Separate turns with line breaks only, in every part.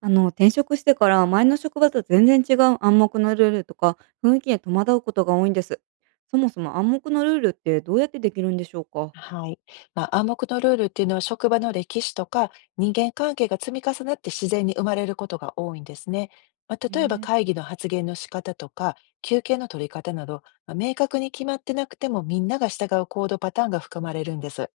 転職してから前の職場と全然違う暗黙のルールとか雰囲気に戸惑うことが多いんです。そもそも暗黙のルールってどうやってできるんでしょうか？
はい。まあ、暗黙のルールっていうのは職場の歴史とか人間関係が積み重なって自然に生まれることが多いんですね。まあ、
へ
例えば
え。
会議の発言の仕方とか休憩の取り方など、まあ、明確に決まってなくてもみんなが従う行動パターンが含まれるんです。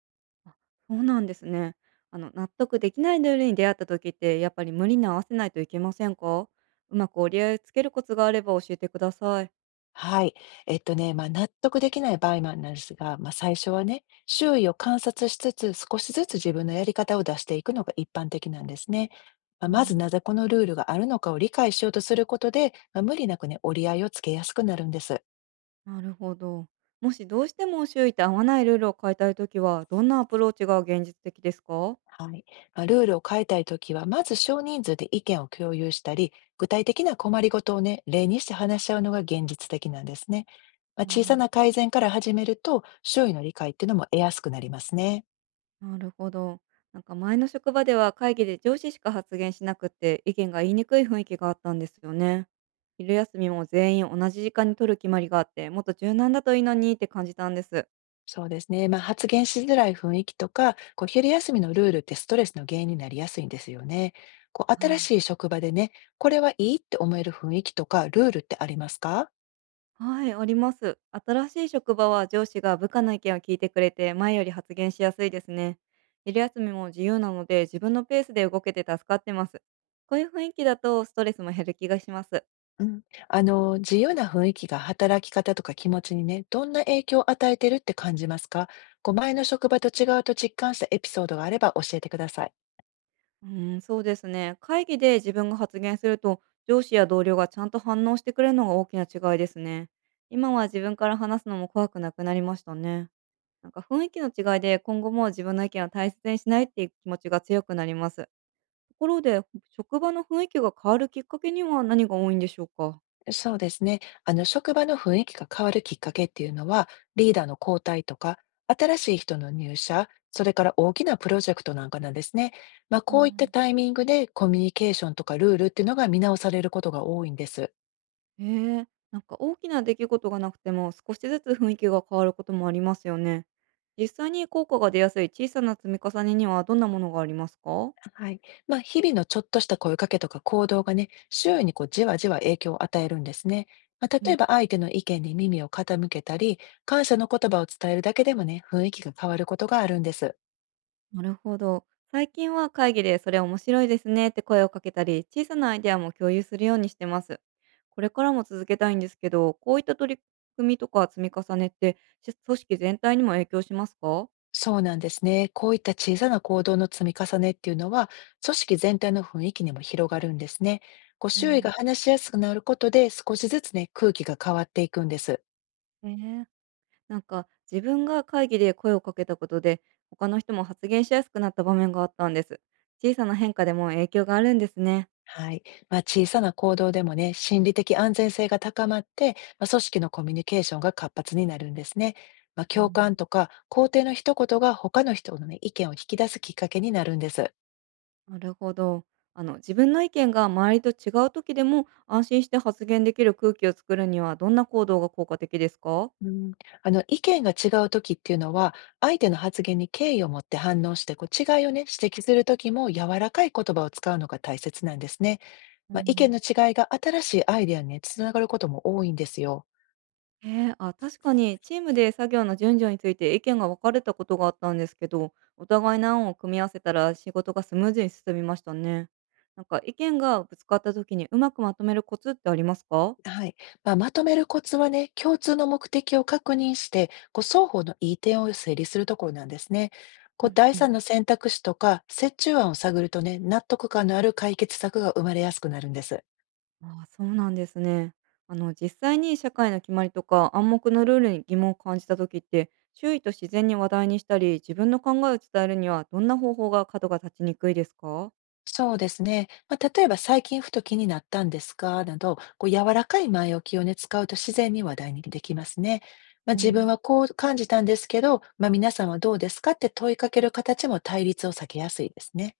あ、そうなんですね。納得できないルールに出会った時ってやっぱり無理に合わせないといけませんか？うまく折り合いをつけるコツがあれば教えてください。
はい。まあ、納得できない場合もあるんですが、まあ、最初はね、周囲を観察しつつ、少しずつ自分のやり方を出していくのが一般的なんですね。まあ、
う
まず、
ん、
なぜこのルールがあるのかを理解しようとすることで、まあ、無理なくね、折り合いをつけやすくなるんです。
なるほど。もしどうしても周囲と合わないルールを変えたい時はどんなアプローチが現実的ですか？
はい。まあ、ルールを変えたいときは、まず少人数で意見を共有したり、具体的な困りごとをね、例にして話し合うのが現実的なんですね。まあ、小さな改善から始めると、周囲の理解っていうのも得やすくなりますね。
なるほど。なんか前の職場では会議で上司しか発言しなくて意見が言いにくい雰囲気があったんですよね。昼休みも全員同じ時間に取る決まりがあって、もっと柔軟だといいのにって感じたんです。
そうですね。まあ、発言しづらい雰囲気とか、こう昼休みのルールってストレスの原因になりやすいんですよね。こう
は
新
い。
しい職場でね、これはいいって思える雰囲気とか、ルールってありますか？
はい、あります。新しい職場は上司が部下の意見を聞いてくれて、前より発言しやすいですね。昼休みも自由なので自分のペースで動けて助かってます。こういう雰囲気だとストレスも減る気がします。
うん、自由な雰囲気が働き方とか気持ちにね、どんな影響を与えてるって感じますか？こう前の職場と違うと実感したエピソードがあれば教えてください。
うーん、そうですね。会議で自分が発言すると、上司や同僚がちゃんと反応してくれるのが大きな違いですね。今は自分から話すのも怖くなくなりましたね。なんか雰囲気の違いで今後も自分の意見を大切にしないっていう気持ちが強くなります。ところで、職場の雰囲気が変わるきっかけには何が多いんでしょうか？
そうですね。職場の雰囲気が変わるきっかけっていうのは、リーダーの交代とか、新しい人の入社、それから大きなプロジェクトなんかなんですね。まあ、
う
こういった
ん。
タイミングでコミュニケーションとかルールっていうのが見直されることが多いんです。
へえ。なんか大きな出来事がなくても少しずつ雰囲気が変わることもありますよね。実際に効果が出やすい小さな積み重ねにはどんなものがありますか？
はい。まあ、日々のちょっとした声かけとか行動がね、周囲にこうじわじわ影響を与えるんですね。まあ、例えば相手の意見に耳を傾けたり、感謝の言葉を伝えるだけでもね、雰囲気が変わることがあるんです。
なるほど。最近は会議でそれ面白いですねって声をかけたり、小さなアイデアも共有するようにしてます。これからも続けたいんですけど、こういった取り組みとか積み重ねって、し組織全体にも影響しますか？
そうなんですね。こういった小さな行動の積み重ねっていうのは、組織全体の雰囲気にも広がるんですね。ご
う
周囲が
ん。
話しやすくなることで、少しずつね、空気が変わっていくんです。
ねえ、なんか自分が会議で声をかけたことで、他の人も発言しやすくなった場面があったんです。小さな変化でも影響があるんですね。
はい。まあ、小さな行動でもね、心理的安全性が高まって、まあ、組織のコミュニケーションが活発になるんですね。まあ、
う
共感
ん、
とか肯定の一言が他の人の、ね、意見を引き出すきっかけになるんです。
なるほど。あの、自分の意見が周りと違う時でも安心して発言できる空気を作るにはどんな行動が効果的ですか？
うん、意見が違う時っていうのは、相手の発言に敬意を持って反応して、こう違いをね、指摘する時も柔らかい言葉を使うのが大切なんですね。
う
まあ、意見
ん。
の違いが新しいアイデアにね、つながることも多いんですよ。
あ、確かにチームで作業の順序について意見が分かれたことがあったんですけど、お互いの案を組み合わせたら仕事がスムーズに進みましたね。なんか意見がぶつかった時にうまくまとめるコツってありますか？
はい。まあ、まとめるコツはね、共通の目的を確認して、こう双方の良い点を整理するところなんですね。こ
う
う
ん
第
うん。
三の選択肢とか折衷案を探るとね、納得感のある解決策が生まれやすくなるんです。
ああ、そうなんですね。あの、実際に社会の決まりとか暗黙のルールに疑問を感じた時って、周囲と自然に話題にしたり自分の考えを伝えるにはどんな方法が角が立ちにくいですか？
そうですね。まあ、例えば最近ふと気になったんですかなど、こう柔らかい前置きをね、使うと自然に話題にできますね。まあ、
う
自分は
ん、
こう感じたんですけど、まあ、皆さんはどうですかって問いかける形も対立を避けやすいですね。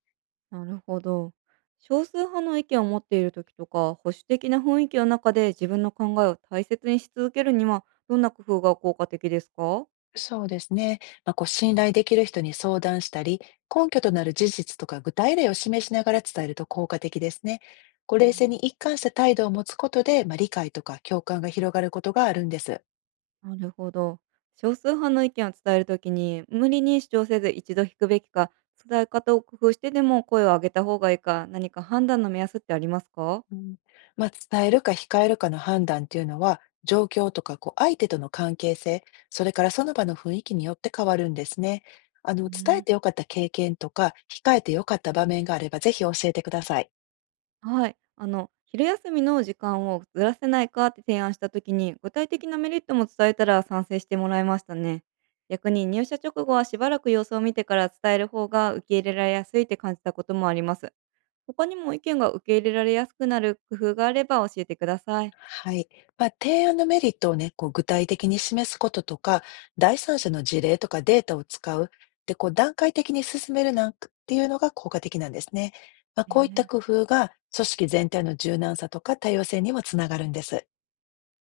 なるほど。少数派の意見を持っている時とか保守的な雰囲気の中で自分の考えを大切にし続けるにはどんな工夫が効果的ですか？
そうですね。まあ、こう信頼できる人に相談したり、根拠となる事実とか具体例を示しながら伝えると効果的ですね。こう冷静に一貫した態度を持つことで、まあ、理解とか共感が広がることがあるんです。
なるほど。少数派の意見を伝えるときに、無理に主張せず一度引くべきか、伝え方を工夫してでも声を上げた方がいいか、何か判断の目安ってありますか？
うん、まあ、伝えるか控えるかの判断っていうのは、状況とかこう相手との関係性、それからその場の雰囲気によって変わるんですね。
う
伝え
ん、
てよかった経験とか、控えてよかった場面があれば、ぜひ教えてください。
はい。あの、昼休みの時間をずらせないかって提案したときに、具体的なメリットも伝えたら賛成してもらいましたね。逆に入社直後はしばらく様子を見てから伝える方が受け入れられやすいって感じたこともあります。他にも意見が受け入れられやすくなる工夫があれば教えてください。
はい。まあ、提案のメリットをね、こう具体的に示すこととか、第三者の事例とかデータを使う。で、こう段階的に進めるなんていうのが効果的なんですね。まあ、こういった
え
工
え。
夫が組織全体の柔軟さとか多様性にもつながるんです。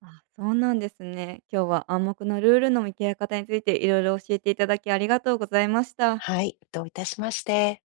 あ、そうなんですね。今日は暗黙のルールの見極め方についていろいろ教えていただきありがとうございました。
はい、どういたしまして。